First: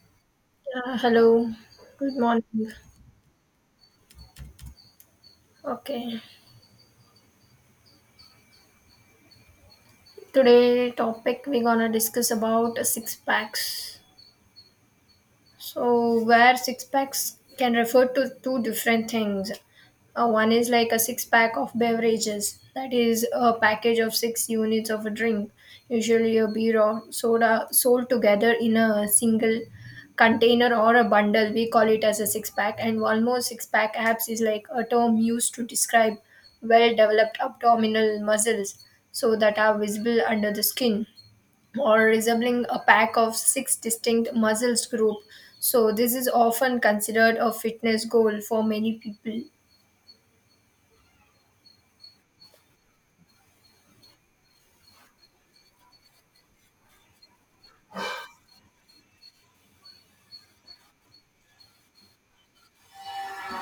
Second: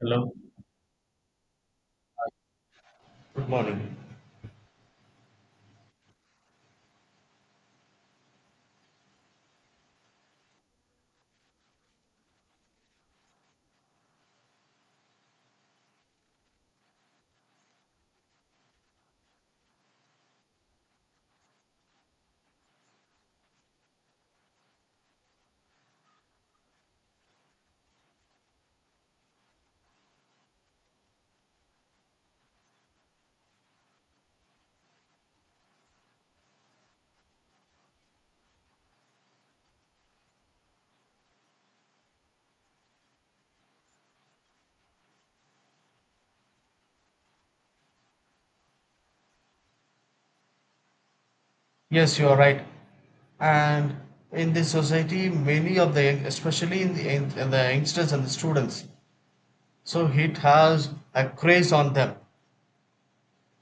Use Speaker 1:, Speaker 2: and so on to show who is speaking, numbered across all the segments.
Speaker 1: Hello.
Speaker 2: Yeah, hello. Good morning.
Speaker 1: Good morning.
Speaker 2: Okay. Today topic we're gonna discuss about six packs. So, where six packs can refer to two different things. One is like a six pack of beverages, that is a package of six units of a drink, usually a beer or soda, sold together in a single container or a bundle. We call it as a six pack. And one more six pack abs is like a term used to describe well developed abdominal muscles so that are visible under the skin or resembling a pack of six distinct muscles group. So this is often considered a fitness goal for many people.
Speaker 1: Yes, you are right. And in this society, many of especially in the youngsters and the students, so it has a craze on them.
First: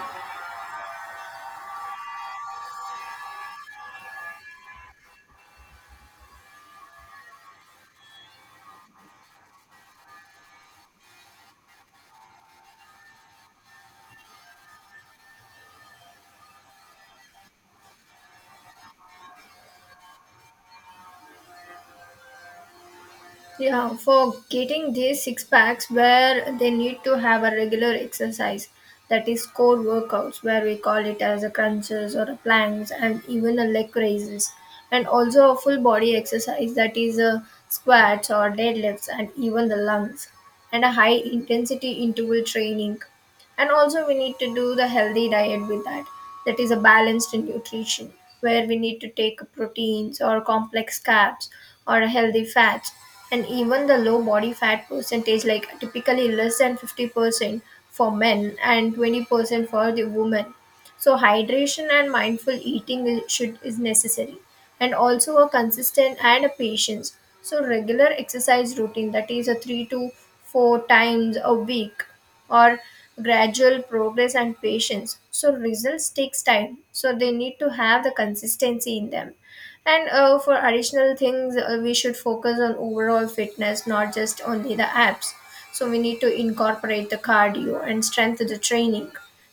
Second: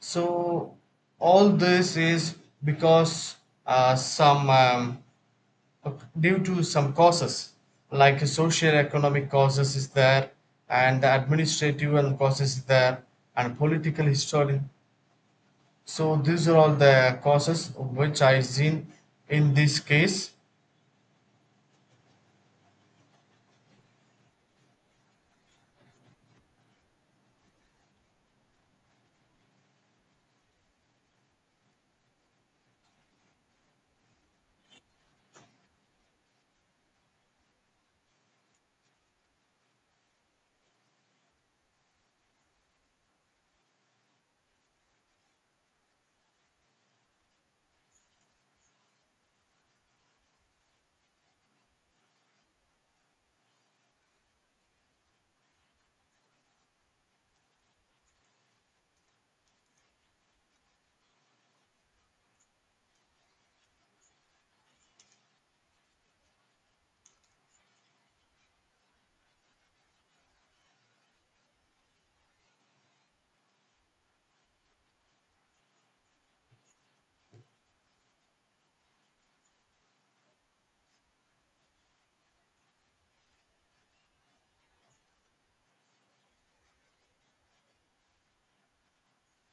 Speaker 1: So all this is because some due to some causes like socio-economic causes is there, and the administrative and causes is there, and political history. So these are all the causes which I seen in this case.
Speaker 2: Yeah, for getting these six packs where they need to have a regular exercise, that is core workouts where we call it as a crunches or a planks and even a leg raises, and also a full body exercise that is a squats or deadlifts and even the lungs and a high intensity interval training. And also we need to do the healthy diet with that, that is a balanced nutrition where we need to take proteins or complex carbs or healthy fats, and even the low body fat percentage like typically less than 50% for men and 20% for the women. So hydration and mindful eating is, should is necessary, and also a consistent and a patience. So regular exercise routine, that is a three to four times a week, or gradual progress and patience. So results takes time. So they need to have the consistency in them. And for additional things, we should focus on overall fitness, not just only the abs. So we need to incorporate the cardio and strength of the training.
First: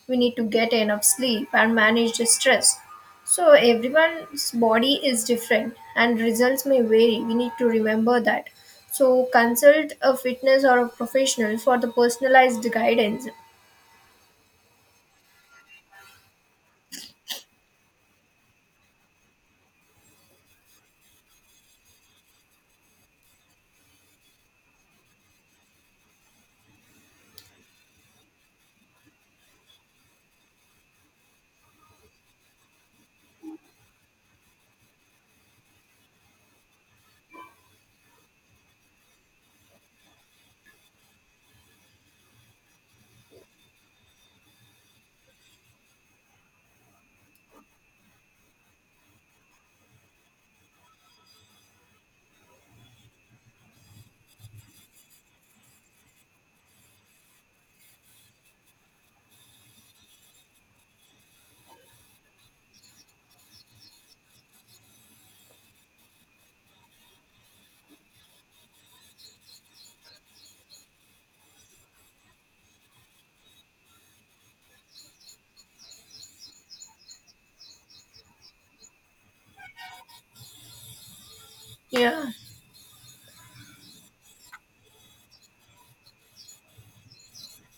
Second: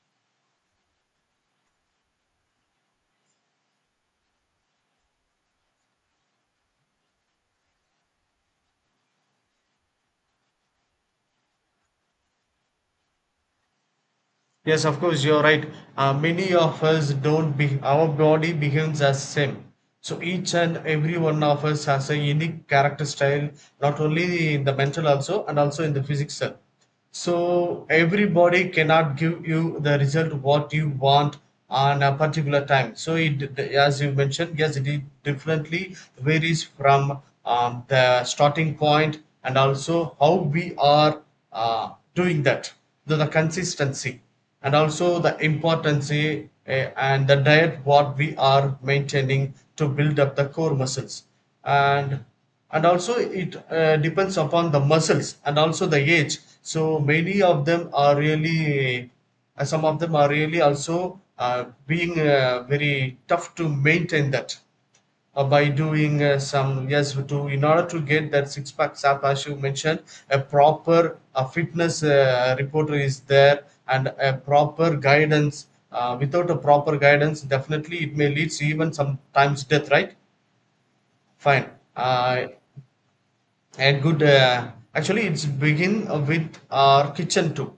Speaker 2: We need to get enough sleep and manage the stress. So everyone's body is different and results may vary. We need to remember that. So consult a fitness or a professional for the personalized guidance.
Speaker 1: Yes, of course, you're right. Many of us don't be, our body behaves as same. So each and every one of us has a unique character style, not only in the mental also and also in the physical. So everybody cannot give you the result what you want on a particular time. So it, as you mentioned, yes, it differently varies from the starting point and also how we are doing that. The consistency and also the importance and the diet what we are maintaining to build up the core muscles, and and also it depends upon the muscles and also the age, so many of them are really some of them are really also being very tough to maintain that by doing some, yes, to in order to get that six pack sap. As you mentioned, a proper fitness reporter is there, and a proper guidance. Without a proper guidance, definitely it may lead to even sometimes death, right? Fine.
Speaker 2: Yeah.
Speaker 1: Uh, a good uh, actually it's begin with our kitchen too.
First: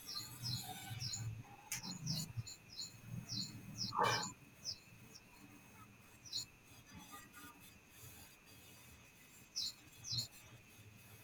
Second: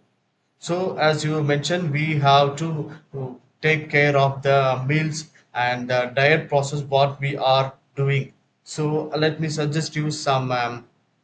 Speaker 1: So as you mentioned, we have to uh, take care of the meals and the diet process what we are doing. So let me suggest you some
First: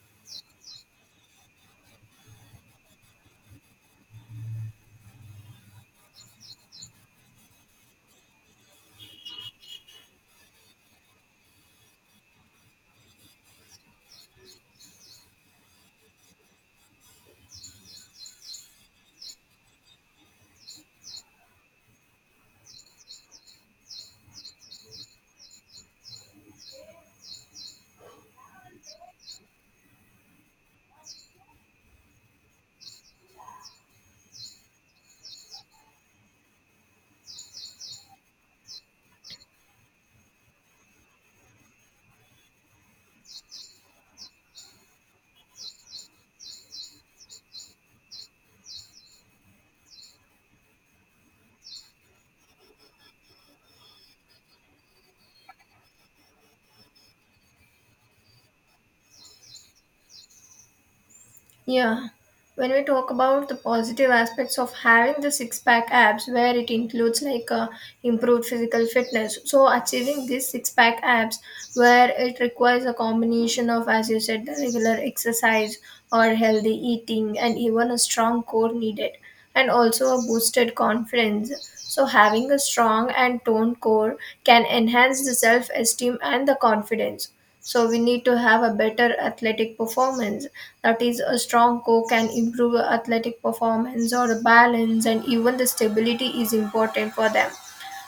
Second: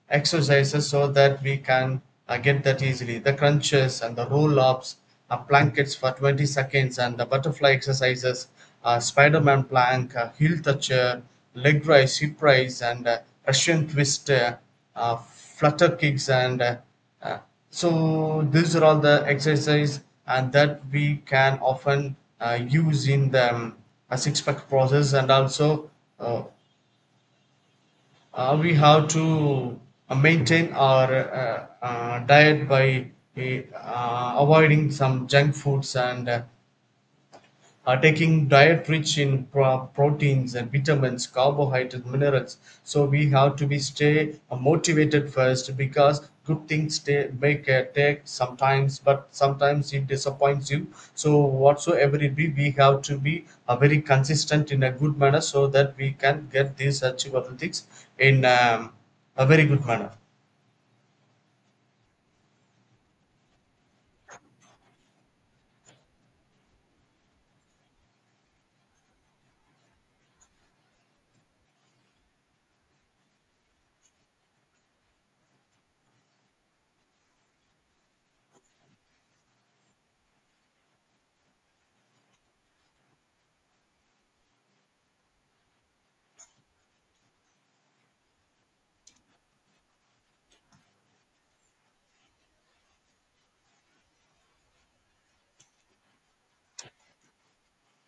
Speaker 1: exercises so that we can get that easily. The crunches and the roll ups, blankets for 20 seconds, and the butterfly exercises, Spider Man plank, heel toucher, leg raise, hip raise, and Russian twist, flutter kicks, and uh, so these are all the exercises, and that we can often use in the a six pack process. And also uh, we have to maintain our diet by avoiding some junk foods, and taking diet rich in proteins and vitamins, carbohydrates, minerals. So we have to be stay motivated first, because good things stay, make take sometimes, but sometimes it disappoints you. So whatsoever it be, we have to be very consistent in a good manner so that we can get these achievable things in a very good manner.
Speaker 2: Yeah, when we talk about the positive aspects of having the six pack abs, where it includes like improved physical fitness. So, achieving these six pack abs, where it requires a combination of, as you said, the regular exercise or healthy eating, and even a strong core needed, and also a boosted confidence. So, having a strong and toned core can enhance the self esteem and the confidence. So we need to have a better athletic performance. That is, a strong core can improve athletic performance or balance, and even the stability is important for them.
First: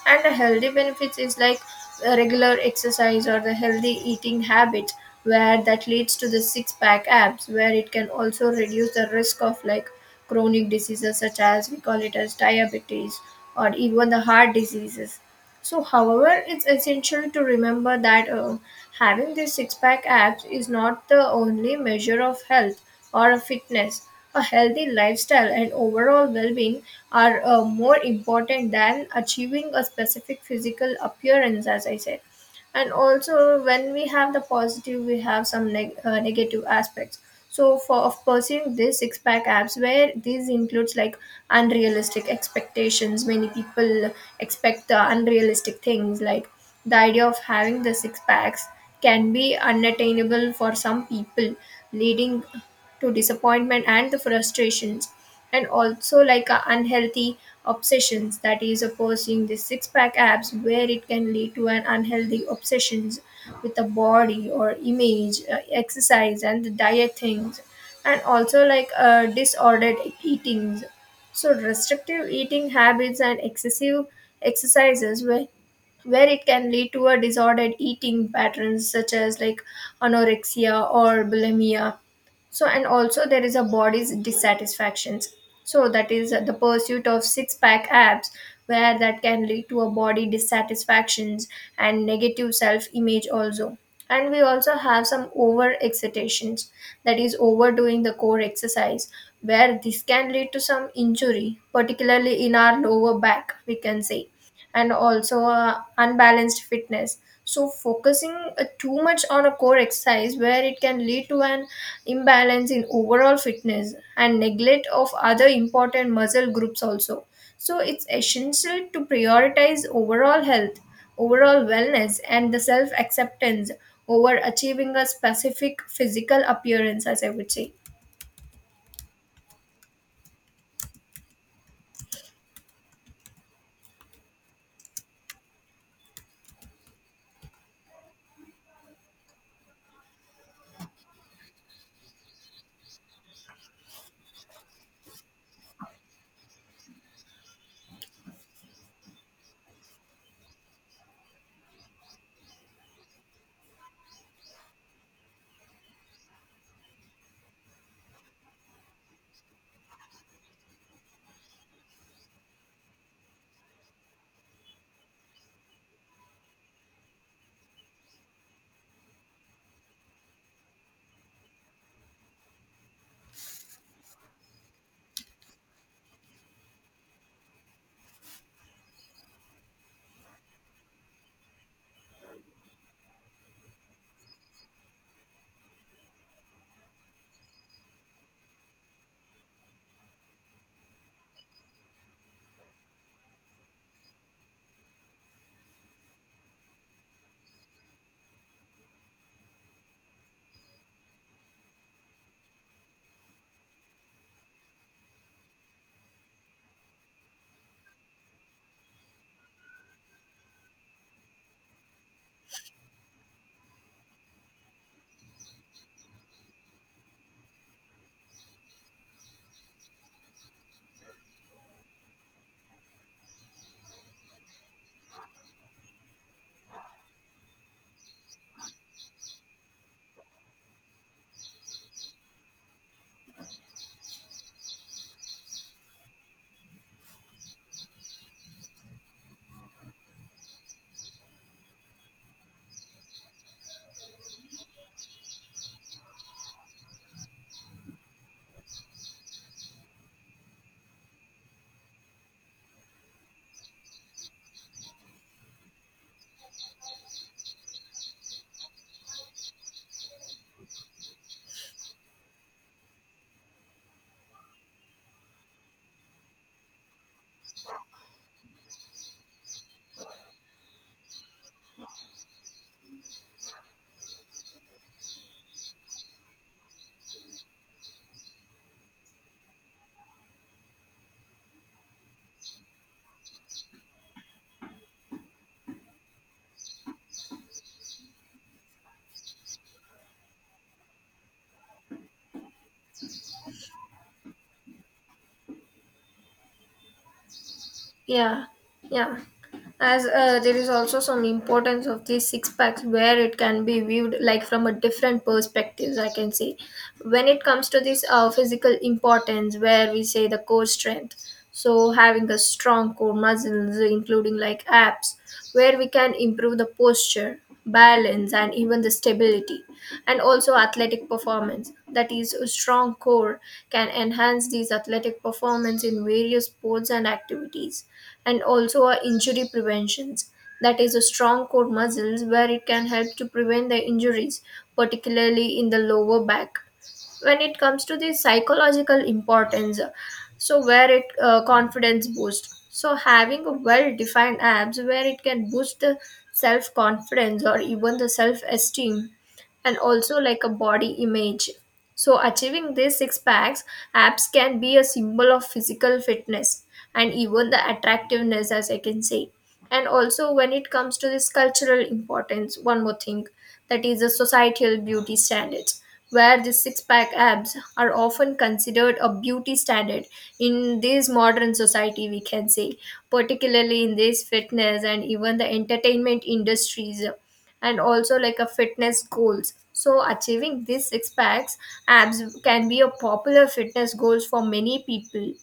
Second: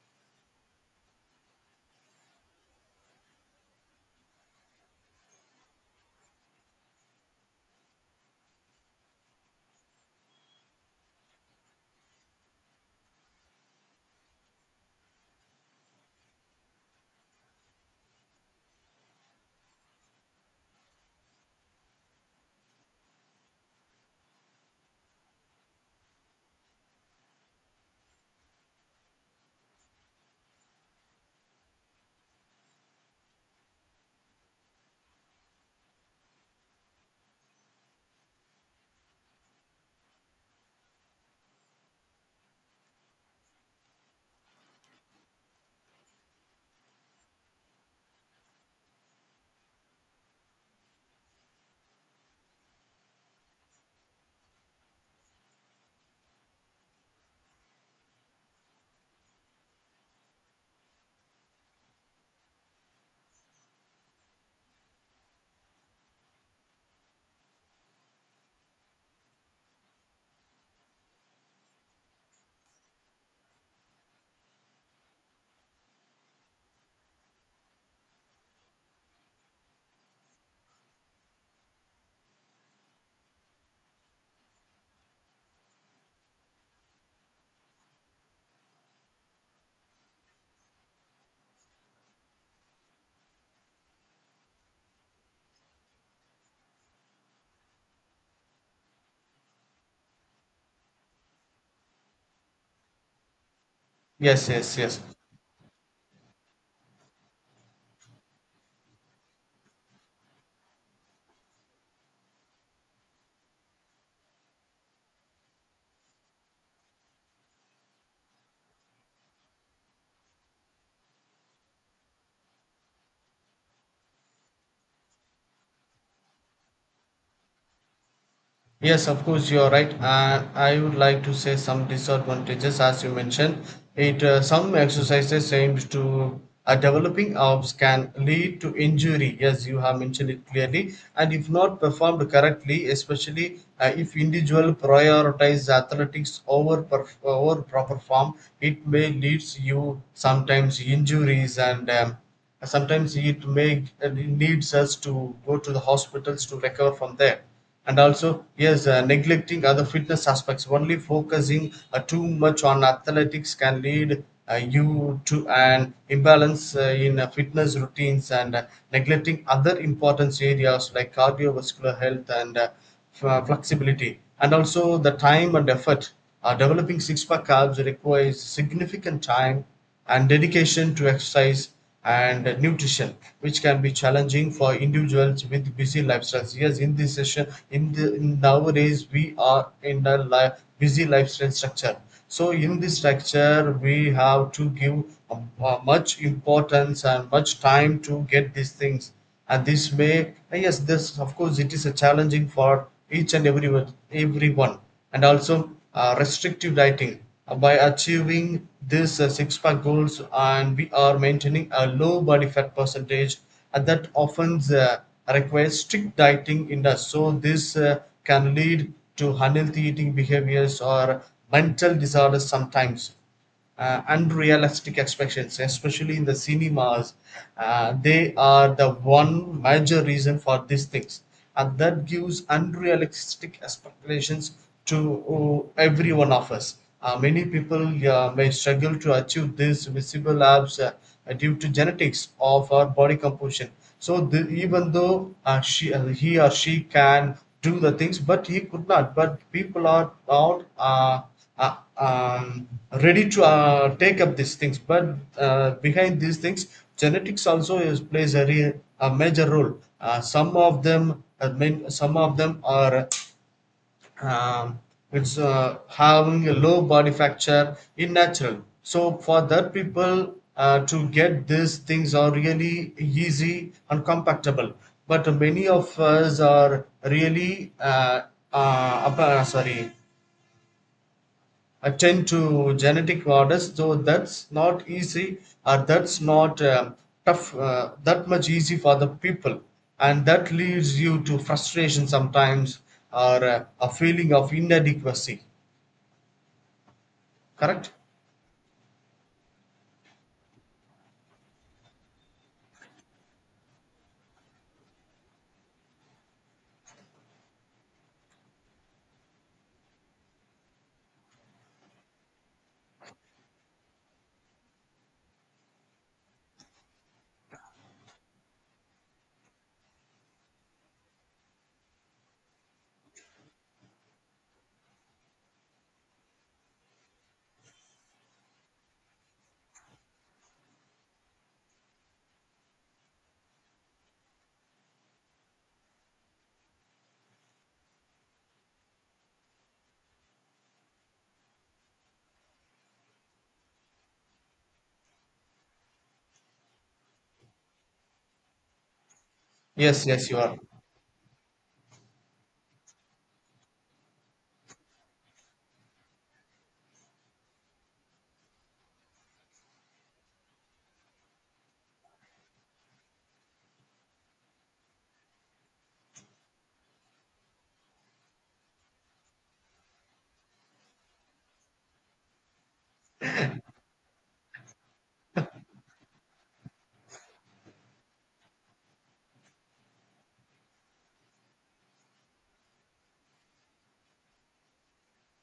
Speaker 2: And the healthy benefits is like regular exercise or the healthy eating habits where that leads to the six pack abs, where it can also reduce the risk of like chronic diseases such as we call it as diabetes or even the heart diseases. So however it's essential to remember that, having this six pack abs is not the only measure of health or of fitness. A healthy lifestyle and overall well-being are more important than achieving a specific physical appearance, as I said. And also when we have the positive, we have some negative aspects so for of pursuing this six pack abs, where these includes like unrealistic expectations. Many people expect the unrealistic things like the idea of having the six packs can be unattainable for some people, leading to disappointment and the frustrations. And also like a unhealthy obsessions, that is a pursuing the six pack abs where it can lead to an unhealthy obsessions with the body or image, exercise and the diet things. And also like disordered eatings, so restrictive eating habits and excessive exercises where it can lead to a disordered eating patterns such as like anorexia or bulimia. So and also there is a body's dissatisfactions, so that is the pursuit of six pack abs where that can lead to a body dissatisfactions and negative self image also. And we also have some over excitations, that is overdoing the core exercise where this can lead to some injury, particularly in our lower back we can say.
Speaker 1: Yes, yes,
Speaker 2: And
Speaker 1: yes.
Speaker 2: also unbalanced fitness. So, focusing too much on a core exercise where it can lead to an imbalance in overall fitness and neglect of other important muscle groups also. So, it's essential to prioritize overall health, overall wellness, and the self acceptance over achieving a specific physical appearance, as I would say.
Speaker 1: Yes, of course, you are right. I would like to say some disadvantages, as you mentioned. It Some exercises aimed to developing arms can lead to injury. Yes, you have mentioned it clearly. And if not performed correctly, especially if individual prioritize athletics over over proper form, it may leads you sometimes injuries and. Sometimes it may it needs us to go to the hospitals to recover from there. And also, yes, neglecting other fitness aspects, only focusing too much on athletics can lead you to an imbalance in fitness routines, and neglecting other important areas like cardiovascular health and flexibility, and also the time and effort. Developing six pack calves requires significant time and dedication to exercise and nutrition, which can be challenging for individuals with busy lifestyles. Yes, in this session, in the in nowadays we are in a busy lifestyle structure. So in this structure, we have to give much importance and much time to get these things, and this may ah, yes, this of course it is a challenging for each and everyone. And also restrictive dieting. By achieving this six pack goals, and we are maintaining a low body fat percentage, and that often requires strict dieting in us. So this can lead to unhealthy eating behaviors or mental disorders sometimes. Unrealistic expectations, especially in the cinemas. They are the one major reason for these things, and that gives unrealistic expectations to every one of us. Many people may struggle to achieve these visible labs due to genetics of our body composition. So even though he or she can do the things, but he could not. But people are not uh, um, ready to take up these things. But behind these things, genetics also is, plays a, real, a major role. Some of them, some of them are um, it's having a low body factor in natural. So for that people to get these things are really easy and compatible. But many of us are really sorry, attend to genetic orders, though that's not easy, or that's not tough that much easy for the people, and that leads you to frustration sometimes, or a feeling of inadequacy. Correct.
Speaker 2: Yeah, yeah. As there is also some importance of these six packs where it can be viewed like from a different perspectives. I can say, when it comes to this physical importance, where we say the core strength. So having a strong core muscles, including like abs, where we can improve the posture balance and even the stability, and also athletic performance, that is a strong core can enhance these athletic performance in various sports and activities. And also our injury preventions, that is a strong core muscles where it can help to prevent the injuries, particularly in the lower back. When it comes to the psychological importance, so where it confidence boost, so having a well defined abs where it can boost the self confidence or even the self esteem, and
Speaker 1: Yes,
Speaker 2: also
Speaker 1: yes, you
Speaker 2: like
Speaker 1: are.
Speaker 2: a body image. So achieving these six packs abs can be a symbol of physical fitness and even the attractiveness, as I can say. And also when it comes to this cultural importance, one more thing, that is the societal beauty standards where the six-pack abs are often considered a beauty standard in this modern society we can say, particularly in this fitness and even the entertainment industries. And also like a fitness goals, so achieving these six packs abs can be a popular fitness goals for many people.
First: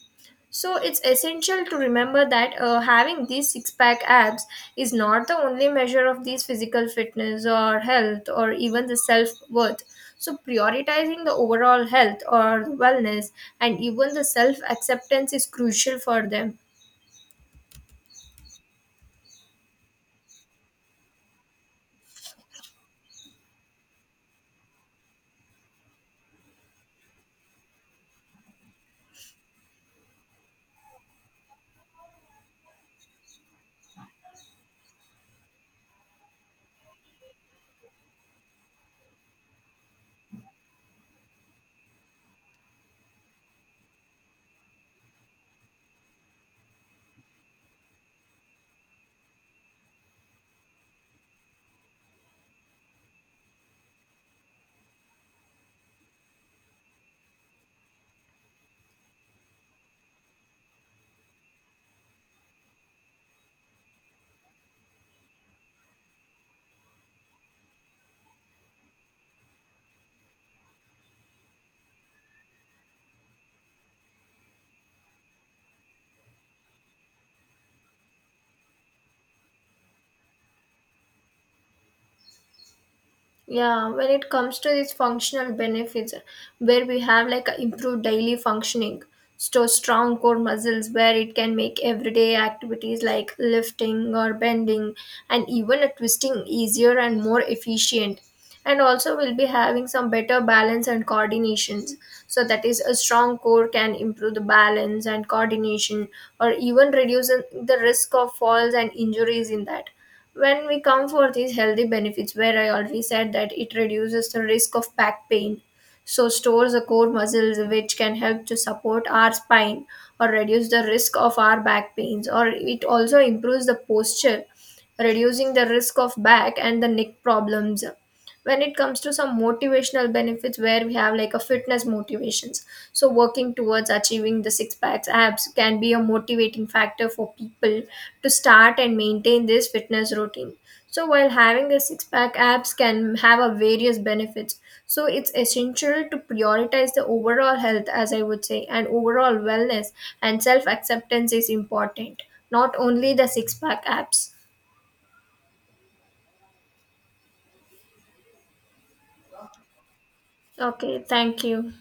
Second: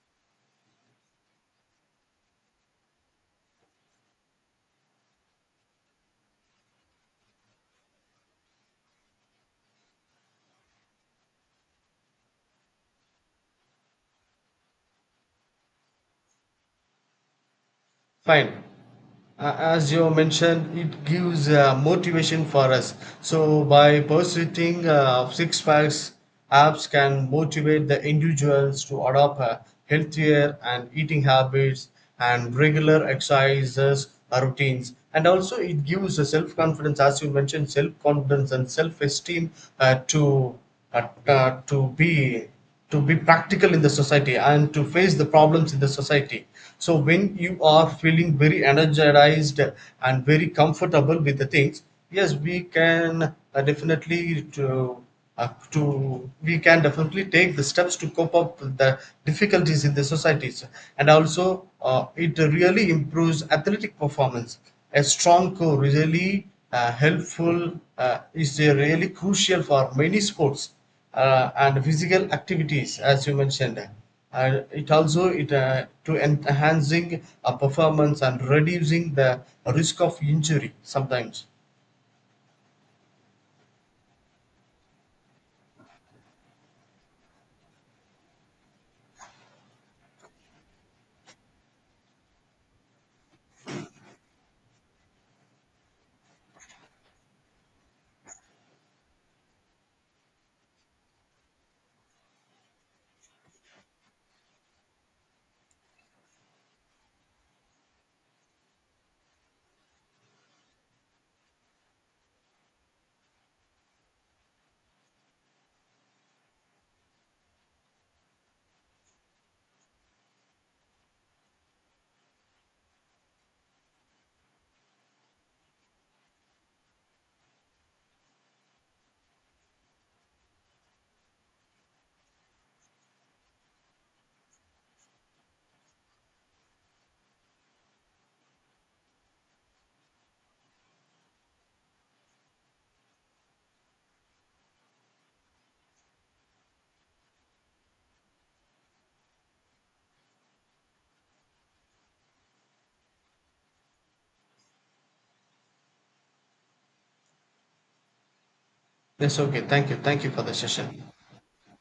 Speaker 2: So it's essential to remember that, having these six pack abs is not the only measure of these physical fitness or health or even the self worth. So prioritizing the overall health or wellness and even the self acceptance is crucial for them.
Speaker 1: Fine. A- as you mentioned, it gives motivation for us, so by pursuing six packs apps can motivate the individuals to adopt healthier and eating habits and regular exercises routines. And also it gives a self confidence, as you mentioned, self confidence and self esteem uh, to uh, uh, to be to be practical in the society and to face the problems in the society. So when you are feeling very energized and very comfortable with the things, yes, we can definitely to we can definitely take the steps to cope up with the difficulties in the societies. And also it really improves athletic performance. A strong core really helpful is really crucial for many sports and physical activities, as you mentioned. And it also it to enhancing a performance and reducing the risk of injury sometimes.
Speaker 2: Yeah, when it comes to these functional benefits, where we have like a improved daily functioning, so strong core muscles where it can make everyday activities like lifting or bending and even a twisting easier and more efficient. And also we'll be having some better balance and coordinations. So that is a strong core can improve the balance and coordination or even reduce the risk of falls and injuries in that. When we come for these healthy benefits, where I already said that it reduces the risk of back pain, so stores the core muscles which can help to support our spine or reduce the risk of our back pains, or it also improves the posture, reducing the risk of back and the neck problems. When it comes to some motivational benefits, where we have like a fitness motivations, so working towards achieving the six packs abs can be a motivating factor for people to start and maintain this fitness routine. So while having a six pack abs can have a various benefits, so it's essential to prioritize the overall health, as I would say, and overall wellness and self acceptance is important, not only the six pack abs.
Speaker 1: Yes, okay, thank you, thank you for the session.
Speaker 2: Okay, thank you.